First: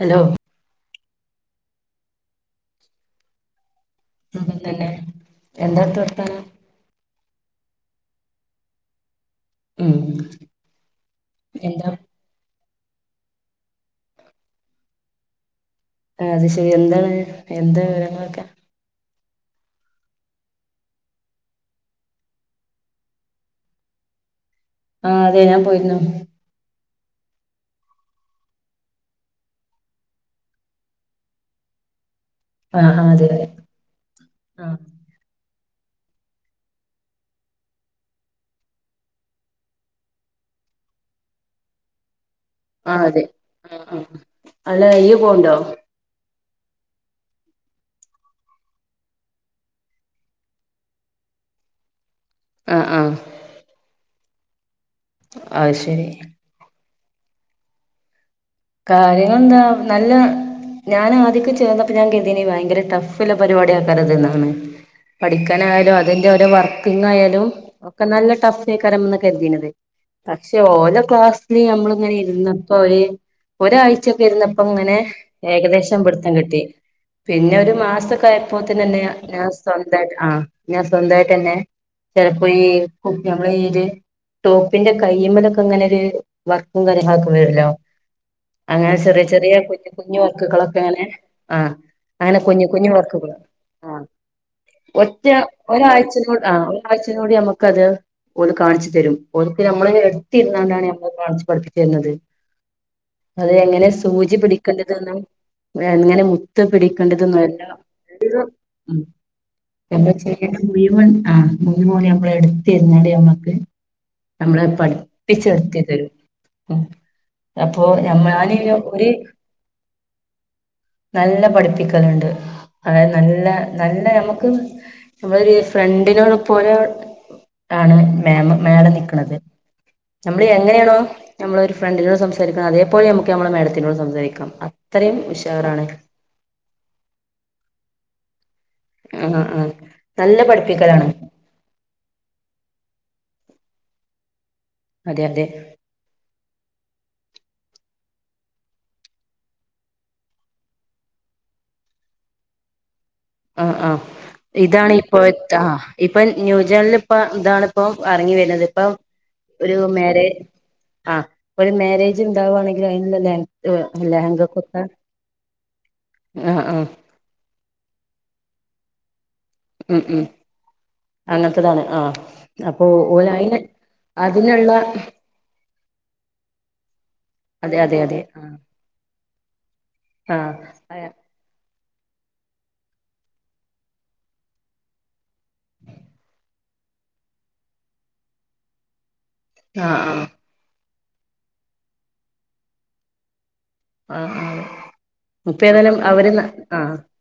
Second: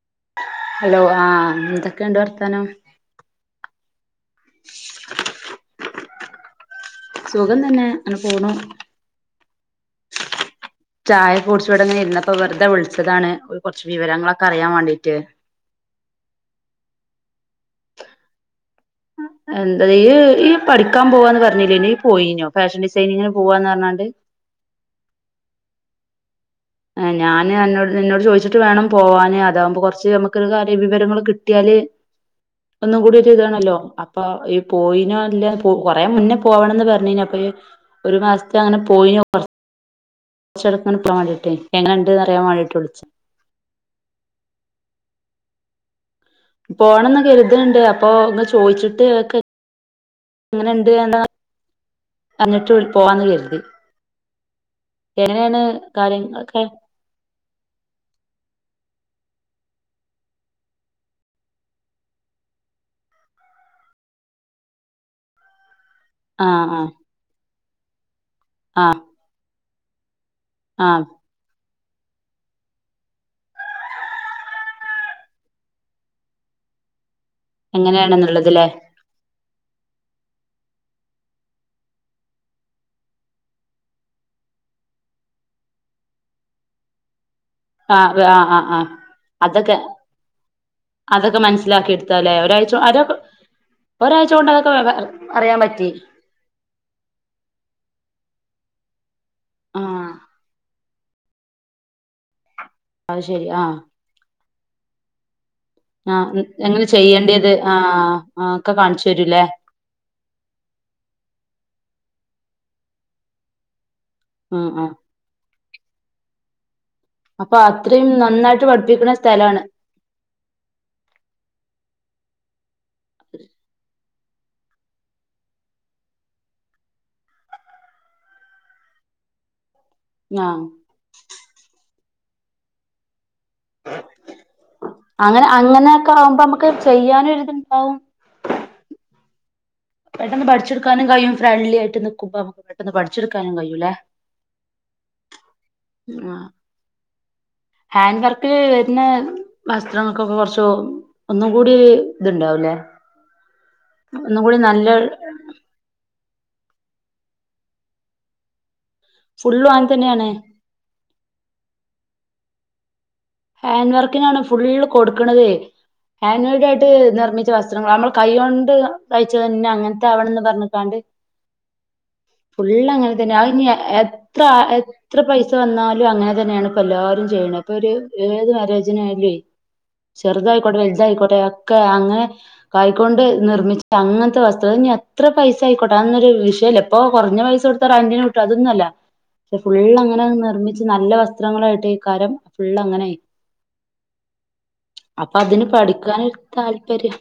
Hello hello ആ എന്തൊക്കെയുണ്ട് വർത്താനം ഉം തന്നെ എന്താത്ത് തന്നെ സുഖം തന്നെ അങ്ങ് പോണു മ് ചായ കുടിച്ചുവിടെങ്ങനെ ഇരുന്നപ്പം വെുതെ വിളി ച്ച്താണ് ഒര് കൊറച്ച് വിവരങ്ങളൊക്കെ അറിയാൻ വേണ്ടിട്ട് അത് ശരി എന്താണ് എന്താ വിവരങ്ങളൊക്കെ എന്താ ഈ പഠിക്കാൻ പോവാന്ന് പറഞ്ഞില്ലേ ഈ പോയിഞ്ഞോ ഫാഷൻ ഡിസൈനിങ്ങിന് പോവാന്ന് പറഞ്ഞാണ്ട് ആഹ അതെ ഞാൻ പോയിരുന്നു ആ ഞാൻ അന്നോട് നിന്നോട് ചോദിച്ചിട്ട് വേണം പോവാന് അതാകുമ്പോ കൊറച്ച് നമുക്കൊരു കാര്യ വിവരങ്ങള് കിട്ടിയാല് ആഹ് ഒന്നും ആഹ് കൂടി അതെ ഒരു അതെ ഇതാണല്ലോ അപ്പൊ ഈ ആഹ് പോയിനോ അല്ലെ കൊ കൊറേ മുന്നേ പോവണന്ന് പറഞ്ഞിനി അപ്പഴ് ഒരു മാസത്തെ അങ്ങനെ പോയി [unintelligible] [unintelligible] എങ്ങനണ്ട് അ ആ അതെ ആ ആ അല്ല ഈയും പോവുണ്ടോ പോണംന്ന് കരുത്ണ്ട് അപ്പൊ ഇങ്ങ് ചോയിച്ചിട്ട് ഒക്കെ അങ്ങനെണ്ട് [unintelligible] അന്നിട്ട് ആഹ് ആഹ് പോവാന്ന് കരുതി എങ്ങനെയാണ് അത് ശരി കാര്യങ്ങളൊക്കെ കാര്യങ്ങൾ എന്താ നല്ല ഞാൻ ആദ്യക്ക ചേർന്നപ്പ ഞാൻ കരുതീനി ഭയങ്കര ടഫ്ല്ല്ല പരിവാടി ആക്കാറത് എന്നാണ് പഠിക്കാനായാലും അ അതിന്റെ ഓരോ ആഹ് ആഹ് വർക്കിങ് ആയാലും ഒക്കെ നല്ല ആഹ് ടഫ്അയിക്കാരം ന്നാ കരുതീനത് പക്ഷേ ഓലെ ആഹ് ക്ലാസ്സില് നമ്മള് അങ്ങനെ ഇരുന്നപ്പോര് ഒരാഴ്ചൊക്കെ ഇരുന്നപ്പം ഇങ്ങനെ ഏകദേശം പിടുത്തം കിട്ടി പിന്നെ ഒരു മാസക്കായപ്പോ എങ്ങനെയാണെന്നുള്ളത്ല്ലേ തിനെന്നെ ഞാൻ ഉസ് സ്വന്തായിട്ട് ആ ഞാൻ സ്വന്തമായിട്ടെന്നെ ചെലപ്പോ ഈ കുപ്പി ഞമ്മള ഈ ഒരു ടോപ്പിന്റെ കയ്മലൊക്കെ ങ്ങനെ ഒരു വർക്കും കാര്യങ്ങൾക്ക് [unintelligible] ആഹ് ആഹ് ആഹ് ആഹ് അങ്ങനെ ചെറിയ ചെറിയ അതൊക്കെ കുഞ്ഞു കുഞ്ഞു വർക്കുകളൊക്കെ അങ്ങനെ അതൊക്കെ മനസ്സിലാക്കി എടുത്താലേ അങ്ങനെ കുഞ്ഞു ഒരാഴ്ച കുഞ്ഞു അതൊക്കെ വർക്കുകൾ ഒരാഴ്ച കൊണ്ട് അതൊക്കെ ഒറ്റ അറിയാൻ പറ്റി ഒരാഴ്ചോട് ആ ഒരാഴ്ചനോട് നമ്മുക്ക് അത് പോല കാണിച്ചു തരും ഓര്ക്ക് നമ്മള് ആഹ് എടുത്തിരുന്നാണ്ടാണ് ഓ കാണിച്ച് പഠിപ്പിച്ചരുന്നത് ശരി അത് ആഹ് എങ്ങനെ സൂചി പിടി ക്കണ്ടതെന്ന് എങ്ങനെ ആഹ് മുത്ത് എങ്ങനെ ചെയ്യേണ്ടത് പിടിക്കേണ്ടതന്നല്ലാം ആഹ് ആഹ് ഒക്കെ കാണിച്ചു തരൂല്ലേ എന്താ ചെയ്യേണ്ടത് മുയുവൻ [unintelligible] നമ്മളെ എടുത്തിരിന്നാണ്ട് ഞമ്മക്ക് നമ്മളെ ഉം ഉം പഠിപ്പിച്ചെടുത്തരും തരും അപ്പൊ ഓ അത്രയും നമ്മ ഞാൻ നന്നായിട്ട് [unintelligible] ഒര് പഠിപ്പിക്കണ സ്ഥലാണ് നല്ല പഠിപ്പിക്ക ണ്ട് അതെ നല്ല നല്ല നമ്മക്ക് ക്ക് നമ്മളൊരു ഫ്രണ്ടിനോട് പോലെ ആണ് മാം മാഡം നിക്കണത് നമ്മള് ആഹ് എങ്ങനെയാണോ നമ്മള ഒരു ഫ്രണ്ടിനെ ക്കര് [unintelligible] അതേപൊലെ നമക്ക് ക്ക് നമ്മളെ മേഡത്തിനോട് സംസാരിക്കാം അത്രയും അങ്ങനെ ഉഷാറാണ് അങ്ങനെയൊക്കെ ആകുമ്പോ നമുക്ക് ചെയ്യാനും ഒരിതുണ്ടാവും ആഹാ ആഹ് പെട്ടെന്ന് പഠിച്ചെടുക്കാനും കൈയും ഫ്രണ്ട്ലി ആയ്ട്ട് നിക്കുമ്പോ നമുക്ക് പെട്ടന്ന് പഠി [unintelligible] ട്ക്കാനും കയ്യൂലേ അതെ അതെ ഹാൻഡ് വർക്കില് വരുന്ന വസ്ത്രങ്ങൾക്കൊക്കെ കുറച്ചു ഒന്നും കൂടി ഒര് ഇതുണ്ടാവൂല്ലേ ആ ആ ഇതാണ് ഇപ്പൊ ത്ത ഇപ്പൊ ന്യൂജനിലിപ്പ ഇപ്പ ഇതാണ ഇപ്പ ഇറങ്ങി വരുന്നത് ഇപ്പം ഫുള്ളും ഒരു അങ്ങനെ മേരെ തന്നെയാണ് ആ ഒരു മാനേജ് ഉണ്ടാവുവാണെങ്ക ഹാൻഡ് വർക്കിനാണ് ഫുള്ള് കൊടുക്കണത് ഹാൻഡ് ആഹ് വർക്ക് ആഹ് ആയിട്ട് നിർമ്മിച്ച വസ്ത്രങ്ങൾഅ നമ്മൾ കൈയോണ്ട് തൈച്ചന്നെ ഉം അങ്ങനത്തെ ഉം ആവണമെന്ന് പറഞ്ഞക്കാണ്ട് അങ്ങനത്തതാണ് ആഹ് അപ്പൊ ഫുുള്ള അങ്ങനെ ഓല് അയിന് തന്നെ എത്ര അതിനുള്ള എത്ര പൈസ വന്നാലും അങ്ങനെ തന്നെയാണ് ഇപ്പ എല്ലാരും ചെയ്യണ ഇപ്പൊ അതെ ഒരു അതെ അതെ ഏത് ആഹ് മാരേജിനായാലെ ആഹ് ചെറുതായിക്കോട്ടെ ആഹ് വലുതായിക്കോട്ടെ കെ അങ്ങനെ കായിക്കൊണ്ട് നിർമിച്ച അങ്ങനത്തെ വസ്ത്രം അ അത്ര പൈസ ആയിക്കോട്ടെ അന്നൊരു വിഷയമല്ല ഇപ്പൊ കുറഞ്ഞ പൈസ കൊടുത്താൽ റെറ്റിന്ന് കിട്ടും അതൊന്നുമല്ല ഫുള്ള അങ്ങനെ ആഹ് നിർമ്മിച്ച നല്ല വസ്ത്രങ്ങളായിട്ട് ഏക്കാരം ഫുൾ അങ്ങനെ ആ ആ അപ്പൊ ഇപ്പോ അതിന് ഏതാലും അവര് പഠിക്കാനൊരു ആ താല്പര്യം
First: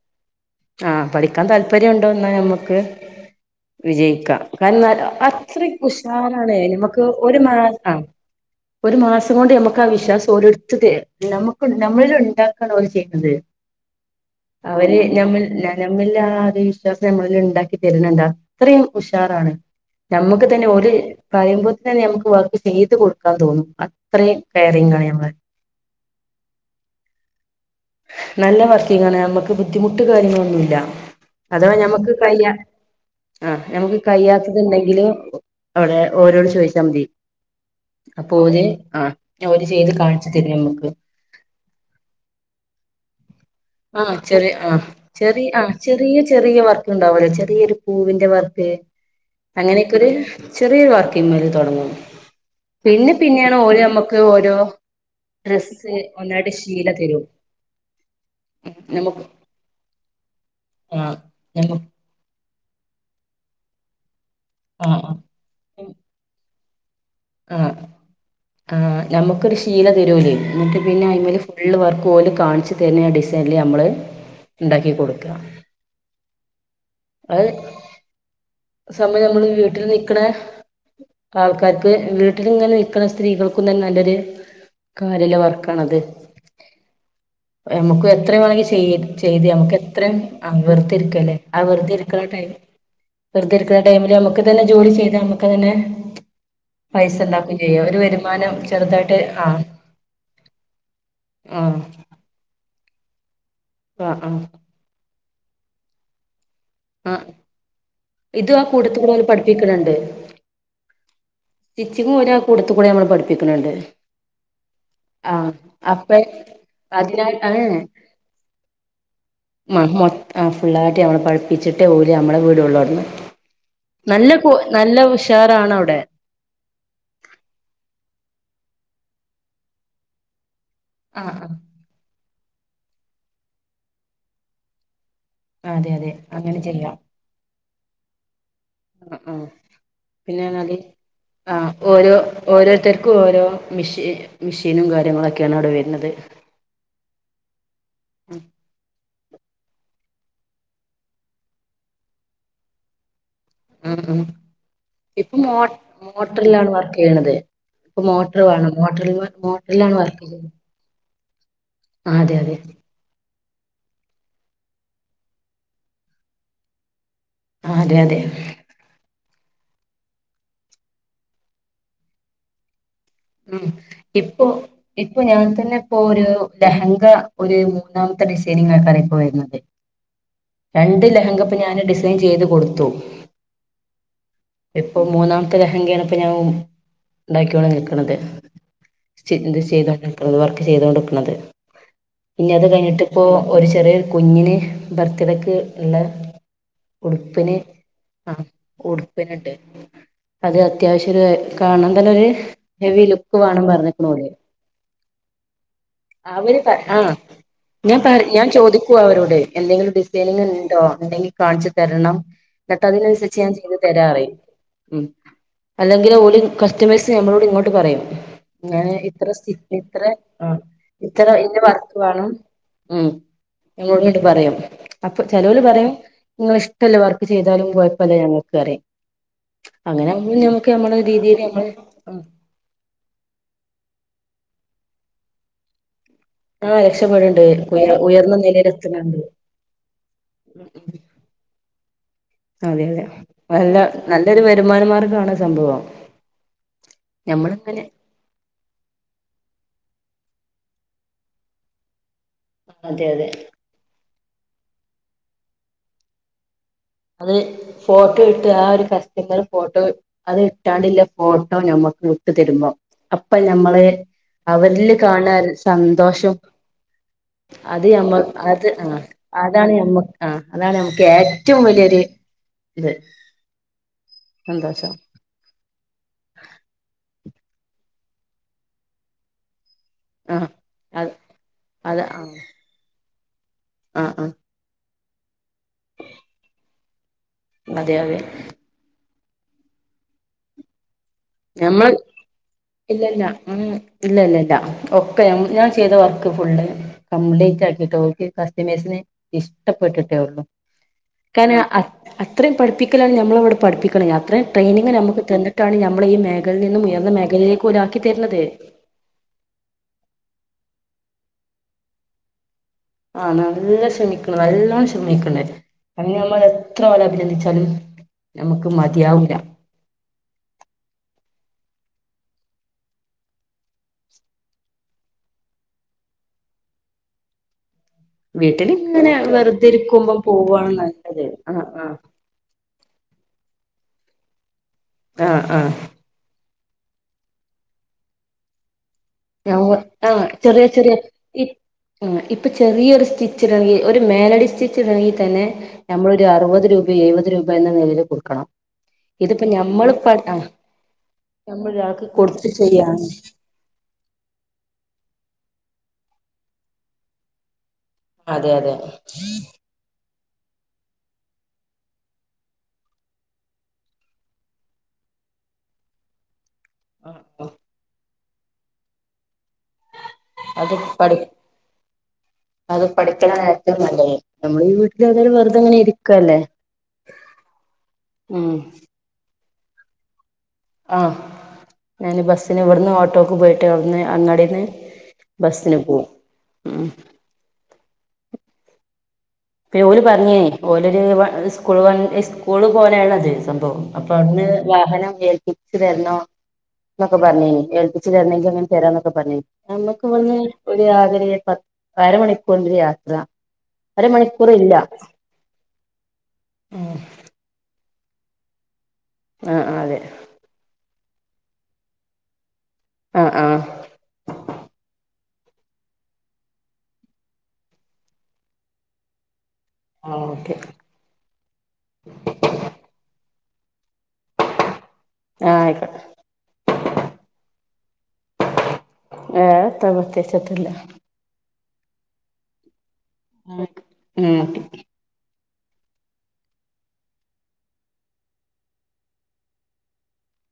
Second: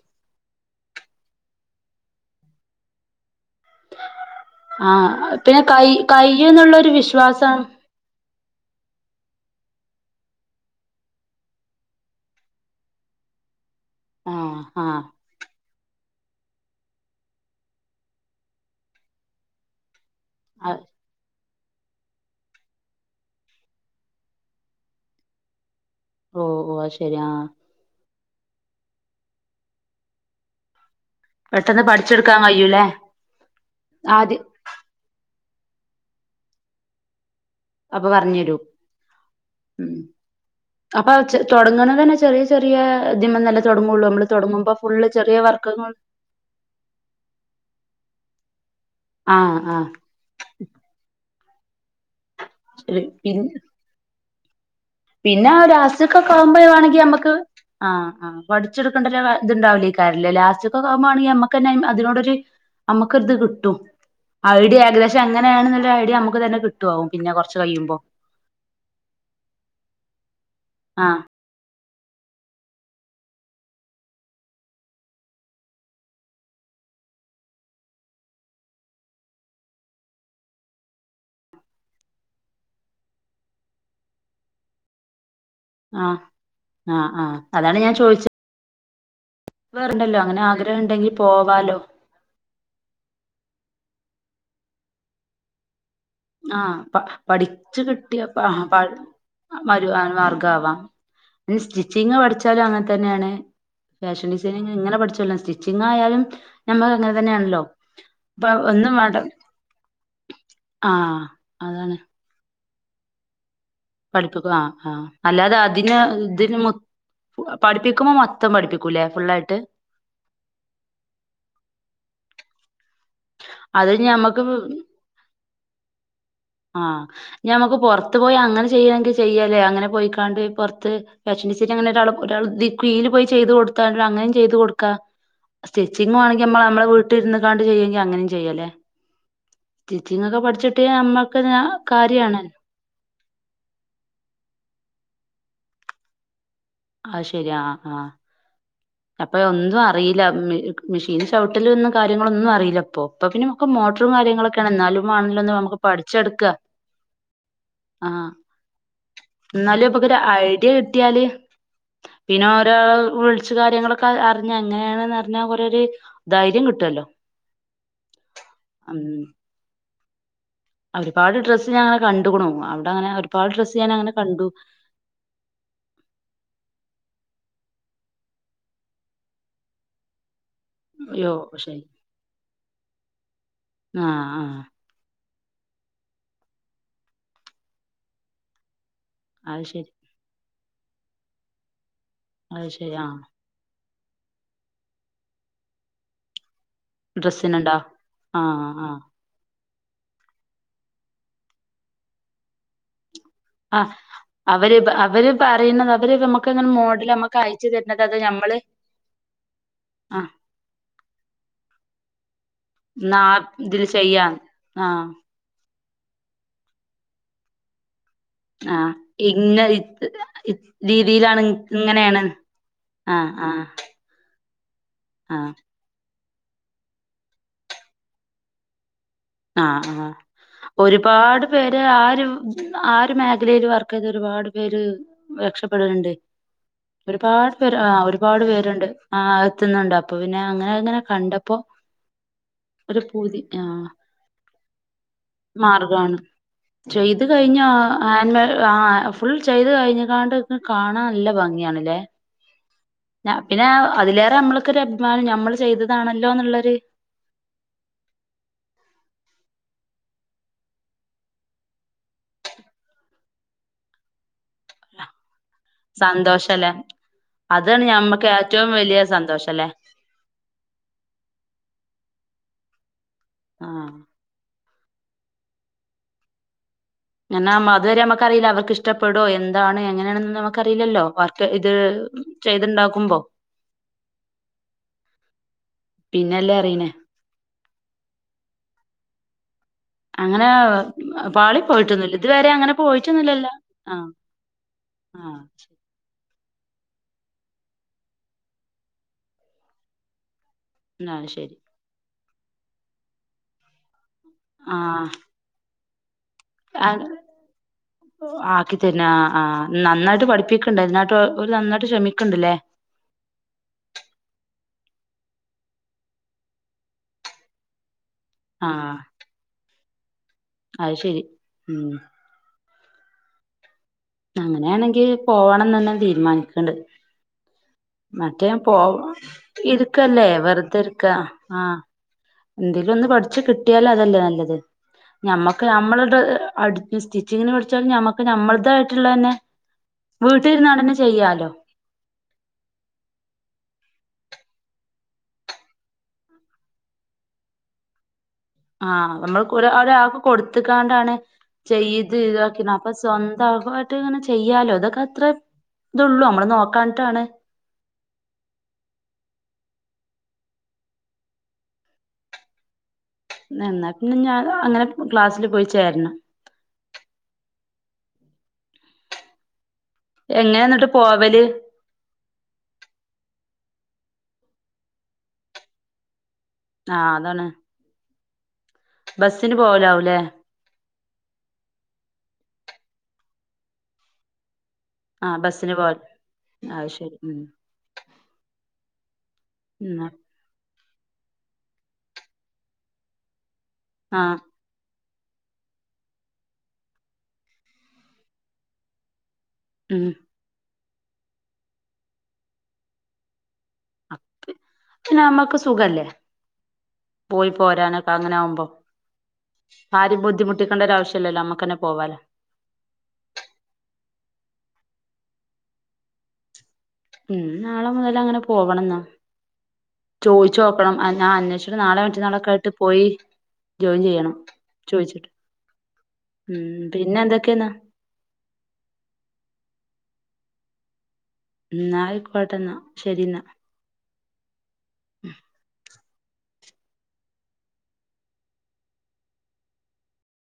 ആപഠിക്കാൻ താല്പര്യം ഉണ്ടോ എന്നാ നമ്മക്ക് ക്ക് ആ വിജയിക്കാകാരണം പിന്നെ അത്രം കൈ ഉഷാറാണ് കയ്യുന്നുള്ളൊരു നമുക്ക് ഒരു മാ വിശ്വാസം ആ ഒരു മാസം കൊണ്ട് നമ്മക്ക് വിശ്വാസം ഓരോ രത്തര് നമുക്ക് നമ്മളിൽ ഉണ്ടാക്കണഓല് ചെയ്യുന്നത് ആ അവര് ആ നമ്മൾ ന ല്ലാ ആ വിശ്വാസം നമ്മളിൽ ഉണ്ടാക്കി തരണണ്ടാ അത്രയും ഉഷാറാണ് നമുക്ക് തന്നെഓര് പറയുമ്പോത്തന്നെ നമ്മക്ക് വർക്ക് ചെയ്ത് കൊടുക്കാൻ തോന്നും അത്രയും ക്യാറിങ്ങാണ് നമ്മൾ ഓ ഓ അത്ശരിയാ നല്ല വർക്കിംഗ്‌ണ് നമ്മുക്ക് ബുദ്ധിമുട്ട് കാര്യങ്ങളൊന്നുല്ല അഥവാ പെട്ടെന്ന് ഞമ്മുക്ക് പഠിച്ചെടുക്കാൻ കയ്യാ കഴിയൂല്ലേ ആ ഞമ്മുക്ക് ആദ്യം കയ്യാത്തതുണ്ടങ്കിൽ അവിടെ ഓരോര് ചോദിച്ചാൽ മതി അപ്പൊ പറഞ്ഞു തരൂ ഓര് ആ ഓര് ഉ ചെയ്ത് കാണിച്ചു തരും നമ്മുക്ക് അപ്പൊ തുടങ്ങണതെന്നെ ചെറിയ ചെറിയതിമല്ലേ ആ ചെറിയ ആ ചെറിയ ആ വർക്കുകൾ ചെറിയ ചെറിയ വർക് ഉണ്ടാവലേ ചെറിയൊരു പൂവ് വർക്ക് ആഹ് ആഹ് അങ്ങനെയൊക്കൊഒരു ചെറിയൊരു വാർക്കിന്മേൽ തുടങ്ങും പിന്നെ പിന്നെയാണ് ഓര് നമ്മക്ക് ഇത് ഓരോ പിന്നെ ആഒരു ഡ്രസ്സ് ഒന്നായിട്ട് അസുഖക്കാവുമ്പോ ശീല വേണെങ്കിൽ തരും നമ്മുക്ക് ആ ആ ഉം, പഠിച്ചെടുക്കണ്ടല്ലോ നമുക്ക് ഇതുണ്ടാവില്ലേയ്‌ക്കാരല്ലേ ആഹ് ലാസ്റ്റ്ക്കൊക്കാഉമ്പോണങ്കി നമ്മക്കന്നെ നമ്മ അ യി അതിനോടൊരു നമ്മുക്ക്‌ത് കിട്ടും ഐഡിയ ഏകദേശം എങ്ങനെയാണ്ന്ന്ള്ള ഐഡിയ നമുക്ക് തന്നെ കി ആ ആ നമുക്കൊരു ശ് തീല തെരോല് ന്നട്ട് പിന്നെ ആഹ് അയിമ്മല് ഫുള്ള് വർ കോല് കാണിച് തര്നെ ഡിസൈൻല് അമ്മള് ഇണ്ടാക്കികൊടുക്ക അഹ് സമയമ്മള് വീട്ടിൽ നിക്ണ ആൾക്കാർക്ക് വീട്ടിലിങ്ങന നിക്ണ സ്ത്രീകൾക്കും തന്നെ നല്ലൊരു കാര്യല്ലേ വർ ക്കണത് ആഹ് ആഹ് ആഹ് അതാണ് ഞാൻ എമ്മുക്ക്‌ ചോദിച്ചത് എത്ര വേണങ്കി ചീ ചെയ്ത് നമുക്ക് എത്രയും വേറെണ്ടല്ലോ അങ്ങനെ അ ആഗ്രഹം ഉണ്ടെങ്കി വെറുതെരിക്കല്ലേ ആ പോവാലോ വെറുതെ ഇരിക്ണ ടൈം വെറുതെയിരിക്കുന്ന ടൈമിലും നമുക്ക് തന്നെ ജോലി ചെയ്ത് നമുക്ക് തന്നെ. ആഹ് പ പൈസ ഉണ്ടാക്കുകയും പഠിച്ചു ചെയ്യാം ഒരു കിട്ടിയപ്പോ വരുമാനം പ ചെറുതായിട്ട് ആഹ് വരുമാനമാർഗം ആവാം, ആഹ് സ്റ്റിച്ചിങ് പഠിച്ചാലും അങ്ങനത്തെ. തന്നെയാണ് ആഹ് ഫാഷൻ ആഹ് ഡിസൈനിങ് ഇങ്ങനെ പഠിച്ചാ. സ്റ്റിച്ചിങ് ആയാലും. ഞമ്മക്ക് അങ്ങനെ ആഹ് തന്നെയാണല്ലോ ഇപ്പ ഇത് ആ ഒന്നും വേണ്ട കൂട്ടത്തിലുള്ളവരെ പഠിപ്പിക്കുന്നുണ്ട്. ആഹ് അതാണ് സ്റ്റിച്ചിങ്ങും ഒരു [unintelligible] കൂടെ നമ്മ പഠിപ്പിക്കും പഠിപ്പിക്കും ആഹ് ആഹ് അല്ലാതെ അതിന് ഇതിന് മു പഠിപ്പിക്കുമ്പോ മൊത്തം പഠിപ്പിക്കൂലേ ഫുള്ളായിട്ട് [unintelligible] ഫുള്ളായിട്ട് നമ്മൾ പഴിപ്പിച്ചിട്ട് [unintelligible] അത് നല്ല ഞമ്മക്ക് കു നല്ല ഉഷാറാണ് അവിടെ ആഹ് ഞമ്മക്ക് പുറത്തു പോയിൽ അങ്ങനെ ചെയ്യായെങ്കിൽ ചെയ്യാല്ലേ, അങ്ങനെ പോയിക്കാണ്ട് ഇപ്പൊ. തും ആഹ് വിഷമിച്ച് നിൽക്കുന്നവരോടും. ഒരാൾ ദി കീഴില് പോയി ചെയ്ത് കൊടുത്താൽ അങ്ങനെയും ചെയ്തു കൊടുക്കാ ആഹ് അതെ അതെ സ്റ്റിച്ചിങ്ങ് ആണെങ്കിൽ അങ്ങനെ നമ്മ നമ്മെടെ വീട്ടിലിരുന്ന് ക [unintelligible] അങ്ങനെയും ചെയ്യാല്ലേ. ആ, ആ പിന്നാണേല് നമ്മക്ക് ആ ഓരോ കാര്യാണല്ലോ ഓരോരുത്തർക്കും ഓരോ മിഷി മെഷീനും കാര്യങ്ങളൊക്കെ [unintelligible] അവിടെ വരുന്നത് അത് ശരിയാ, ആ, ആ ഉം അപ്പൊ ഒന്നും അറിയില്ല, മ മെഷീന് ചവിട്ടല് ഒന്നും കാര്യങ്ങളൊന്നും അറിയില്ല അപ്പോ. ഇപ്പൊ പിന്നെ നമുക്ക് മോട്ടറും ഉം കാര്യങ്ങളൊക്കെയാണ്, എന്നാലും ഇപ്പൊ വാണില്ല മോ നമുക്ക് പഠിച്ചെടുക്ക. മോട്ടറിലാണ് വർക്ക് ചെയ്യണത് ഇപ്പൊ ആ മോട്ടർ വേണം മോട്ടറിൽ എന്നാലും മോട്ടറിലാണ് ഇപ്പൊക്കെ ഒരു വർക്ക് ചെയ്യുന്നത് ഐഡിയ കിട്ടിയാല് ആഹ് അതെ പിന്നെ അതെ ഒരാള് കുറച്ച്, കാര്യങ്ങളൊക്കെ അറിഞ്ഞ എങ്ങനെയാണെന്ന് അറിഞ്ഞാൽ കുറെ ഒരു ധൈര്യം കിട്ടല്ലോ ആഹ് അതെ അതെ ഒരുപാട് ഡ്രസ്സ് ഞാനങ്ങനെ കണ്ടു കുണു ഉം, ഇപ്പൊ, ഇപ്പൊ ഞാൻ തന്നെ ഇപ്പോ ഒരു ലഹങ്ക ഒരു മൂന്നാമത്തെ ഡിസൈനിങ്ങ് ആൾക്കാരാ ഇപ്പോ വരുന്നത്. രണ്ട് അയ്യോ ലഹങ്ക ഇപ്പൊ ഞാന് ശരി ഡിസൈൻ ചെയ്ത് കൊടുത്തു. ആഹ് ആഹ് ഇപ്പൊ മൂന്നാം അ ലഹങ്കാണ് ഇപ്പോ ഞാൻ ഉണ്ടാക്കിക്കോണ്ട് നിൽക്കണത്. അത് [unintelligible] ശരി ചെയ്ത് കൊടുക്കണത് പിന്നെ അത് ശരി കഴിഞ്ഞിട്ട് ആഹ് ഇപ്പോ ഒരു ചെറിയ കുഞ്ഞിന് ബർത്ത്ഡേക്ക് ഉള്ള ഉടുപ്പിന് ഡ്രസ്സിനുണ്ടോ ആ ആഹ് ഉ ആഹ് അത് അത്യാവശ്യം ഒരു കാണൻ തന്നെ ഒരു ഹെവി വേണം ആഹ് പറഞ്ഞ്ക്ക്ണ് ഓര് അവര് അവര് പറയുന്നത് നമുക്ക് അവര് അങ്ങനെ പറ മോഡൽ ആഹ് നമ്മുക്ക് അയച്ചു ഞാൻ തരുന്നത് അത് പറ ഞാൻ ഞമ്മള് ചോദിക്കുവ അവരോട് എന്തെങ്കിലും ആ ഡിസൈനിങ് ഇണ്ടോ ഇണ്ടെങ്കിൽ കാണിച്ചു തരണം എന്നിട്ട് അതിനനുസരിച്ച് ഞാൻ ചെയ് ചെയ്യാൻ ആഹ്. അല്ലെങ്കിൽ ഓലി കസ്റ്റമേഴ്സ് മ്മളോട് ഇങ്ങോട്ട് പറയും. ആ ങ്ങനെ ഇത്ര സ്റ്റി ഇന്ന ഇത്ര ഇത് ആ ഇത് ഇത്ര രീതിയിലാണ് ഇന്ന് വർക്ക് ഇങ്ങനെയാണ് വേണം ഉം ആ ആ ങ്ങളോട് പറയും അപ്പൊ ആ ചെലോരു പറയും ങ്ങള് ഇഷ്ടല്ല വർക്ക് ചെയ്താലും കുയപ്പമില്ല ഞങ്ങ [unintelligible] ആഹ് ആഹ് രീതിയിൽ ഒരുപാട് നമ്മള് പേര് ആ ഒരു ആ ഒരു മേഖലയില് വർക്ക് ചെയ്ത് ഒരുപാട് പേര് രക്ഷപ്പെടലണ്ട്. ആഹ് രക്ഷപ്പെടണ്ട് ഒരുപാട് പേര് ഉയ ആഹ് ഉയർന്ന ഒരുപാട് നിലയിൽ പേരുണ്ട് എത്തുന്നുണ്ട് ആഹ് ത്തുന്നുണ്ട് അപ്പൊ പിന്നെ അങ്ങനെ അങ്ങനെ കണ്ടപ്പോ അതെ ഒരു അതെ പൂതി ആ നല്ല നല്ലൊരു വരുമാന മാർഗമാണ് സംഭവം മാർഗണ് ചെയ്ത് കഴിഞ്ഞ ഞമ്മളിങ്ങനെ ആൻ ആഹ് ഫുൾ ചെയ്ത് കഴി [unintelligible] കാണാൻ നല്ല ഭംഗിയാണല്ലേ അതെ അതെ [unintelligible] പിന്നെ അതിലേ മ്മൾക്ക് ഒരു അഭിമാനം ഞമ്മൾ ചെയ്തണല്ലോ എന്നുള്ളൊരു അത് ഫോട്ടോ ഇട്ട് ആഹ് ഒരു കസ്റ്റമർ ഫോട്ടോ അത് ഇട്ടാണ്ടില്ല ഫോട്ടോ ഞമ്മക്ക് വിട്ടു തരുമ്പോ അപ്പൊ ഞമ്മള് അവരില് കാണാൻ സന്തോഷം സന്തോഷല്ലേ അതാണ് അത് മ്മൾ ഞമ്മക്ക് അത് ഏറ്റവും വലിയ ആഹ് സന്തോഷല്ലേ അതാണ് നമ്മ ആഹ് അതാണ് മ്മക്ക് ഏ റ്റവും വലിയൊരു ഇത്. ആ സന്തോഷം. [unintelligible] അതുവരെ നമ്മുക്കറിയില്ല അവർക്ക് ഇഷ്ടപ്പെടോ എ അതാണ് എങ്ങനെയാണന്ന് ആ നമുക്കറിയില്ലല്ലോ അത് വർക്ക് ഇത് ചെയ്ത്ണ്ടാക്കുമ്പം അ അ പിന്നെല്ലേ അറിയ്നേ അതെ അതെ അങ്ങനെ പാളി ഞമ്മൾ പോയിട്ടൊന്നുമില്ല ഇതുവരെ അങ്ങനെ ഇല്ലല്ല പോയിട്ടൊന്നുമില്ലല്ലോ ആ ഇല്ലല്ല ഇല്ല ആ ഒക്കെ ഞാൻ ചെയ്ത ഫുൾ കംപ്ലീറ്റ് ആക്കീട്ട് ഓൽക്ക് കസ്റ്റമേഴ്സിന് ഇഷ്ടപ്പെട്ടിട്ടേ ഉള്ളു. ന്നാ ശരി. കാരണം അ- അത്രയും പഠിപ്പിക്കലാണ് ഞമ്മളവിടെ പഠിപ്പി അത്രേം ആ ട്രെയിനിങ് നമ്മക്ക് തന്നിട്ടാണ് നമ്മളി മേ ആ ആക്കി തര്നാ ആ നന്നായിട്ട് പഠിപ്പിക്ക നന്നായിട്ട് ഓര് നന്നായിട്ട് ശ്രമിക്ക്ണ്ട്ല്ലേ ആ നല്ല ശ്രമിക്ന് നല്ലോണം ശ്രമിക്ന് അതിന് നമ്മൾ എത്ര ഓലെ അഭിനന്ദിച്ചാലും ആ നമുക്ക് മതിയാവൂല്ല. അത് ശരി ഉം. അങ്ങനെയാണെങ്കി പോകണം തന്നെ തീരുമാനിക്ക്ണ്ട് മറ്റേ വീട്ടിൽ പോ ഇങ്ങനെ വെറുതെ ഇരിക്കുമ്പം ഇട്ക്കല്ലേ പോവാണ് വെറുതെര്ക്ക നല്ലത് ആ ആഹ് ആഹ് എന്തേലും ഒന്ന് പഠിച്ച് ട്ടിയാല് അതല്ലേ നല്ലത് ആഹ് ഞമ്മക്ക് ആഹ് നമ്മളുടെ അടുത്ത് സ്റ്റിച്ചിങ്ങിന് പഠിചാലും ഞമ്മക്ക് നമ്മളതായിട്ട് ഒ ആ ചെറിയ ചെറിയ ചെയ്യാലോ ആ ഇപ്പൊ ചെറിയൊരു സ്റ്റിച്ച് ഇണങ്കി ഒരു മേലഡി സ്റ്റിച്ച് ഇടണങ്കി തന്നെ നമ്മളൊരു അറുപത് രൂപ എഴുപത് രൂപ എന്ന നിലയിൽ കൊടുക്കണം ആ നമ്മൾ ഇതിപ്പോ ഞമ്മള് പ ഒരാൾക്ക് ആ കൊടുത്തക്കാണ്ടാണ് നമ്മൾ ഒരാൾക്ക് ചെയ്ത് കൊടുത്ത് ഇതാക്ക് അപ്പൊ ചെയ്യാണ് സ്വന്ത ഇങ്ങനെ ചെയ്യാലോ ഇതൊക്കെ അത്ര ഇതള്ളൂ നമ്മള് നോക്കാൻട്ടാണ് അതെ അതെ ന്നാ പിന്നെ ഞാനും അങ്ങനെ ക്ലാസ്സില് പോയി ചേരണം ആഹ ഓ എങ്ങനെ അത് എന്നിട്ട് പഠി പോവല് അത് പഠിക്ക്ണ് ഏറ്റവും നല്ലത് നമ്മള് ഈ വീട്ടില് ഏതായാലും വെറുതെങ്ങനെ ഇരിക്കുവ അല്ലേ ആ അതാണ് ഉം ബസിന് പോവോ രാവിലെ ആഹ് ഞാൻ ബസ്സിന് ഇവിടുന്ന് ഓട്ടോക്ക് പോയിട്ട് ഇവിടെന്ന് അങ്ങാടെന്ന് ആ ബസിന് പോലെ ആ ശരി ഉ പോല് പറഞ്ഞേ ഓരരു സ്കൂൾ സ്കൂള് പോലെയള്ളത് സംഭവം അപ്പൊ ആഹ് അന്ന് വാഹനം ഏൽപ്പച്ച് തരണ എന്നന്നൊക്കെ പറഞ്ഞി ഏൽപ്പിച്ചച്ച് തരണെങ്ക അങ്ങനെ തരാന്നൊക്കെ പറഞ്ഞ ഉം നമ്മുകിവുടുന്നു ഒരു രാത്രി പത്ത് അരമണിക്കൂല് യാത്ര അരമണി ക്ഷ നമ്മുക്ക് സുഖല്ലേ ആഹ് പോയി പോരാനൊക്കെ അപ്പൊ അങ്ങനൊവുമ്പോ ആഹ് അതെ ആരെയും ബുദ്ധിമുട്ടിക്കേണ്ടരവശ്യ ല്ലോ നമ്മക്കന്നെ പോവാലെ ആ ആ ഉം നാളെ മുതൽ അങ്ങനെ പോവണംന്നോ ആഹ് ഓക്കെ ചോയിച്ചു നോക്കണം ഞാൻ അന്വേഷിച്ചടെ നാളെ മറ്റന്നാളൊക്കെ ആട്ട് പോയി ജോയിൻ ചെയ്യണം ചോയിച്ചിട്ട് ആഹ് ആയിക്കോട്ടെ ഉം പിന്നെ എന്തൊക്കെയെന്നാ ഏ ത മത്തയാച്ചട്ടല്ല [unintelligible] ന്നായിക്കോട്ടെന്ന ശെരിന്നാ ആഹ് ഉം [unintelligible]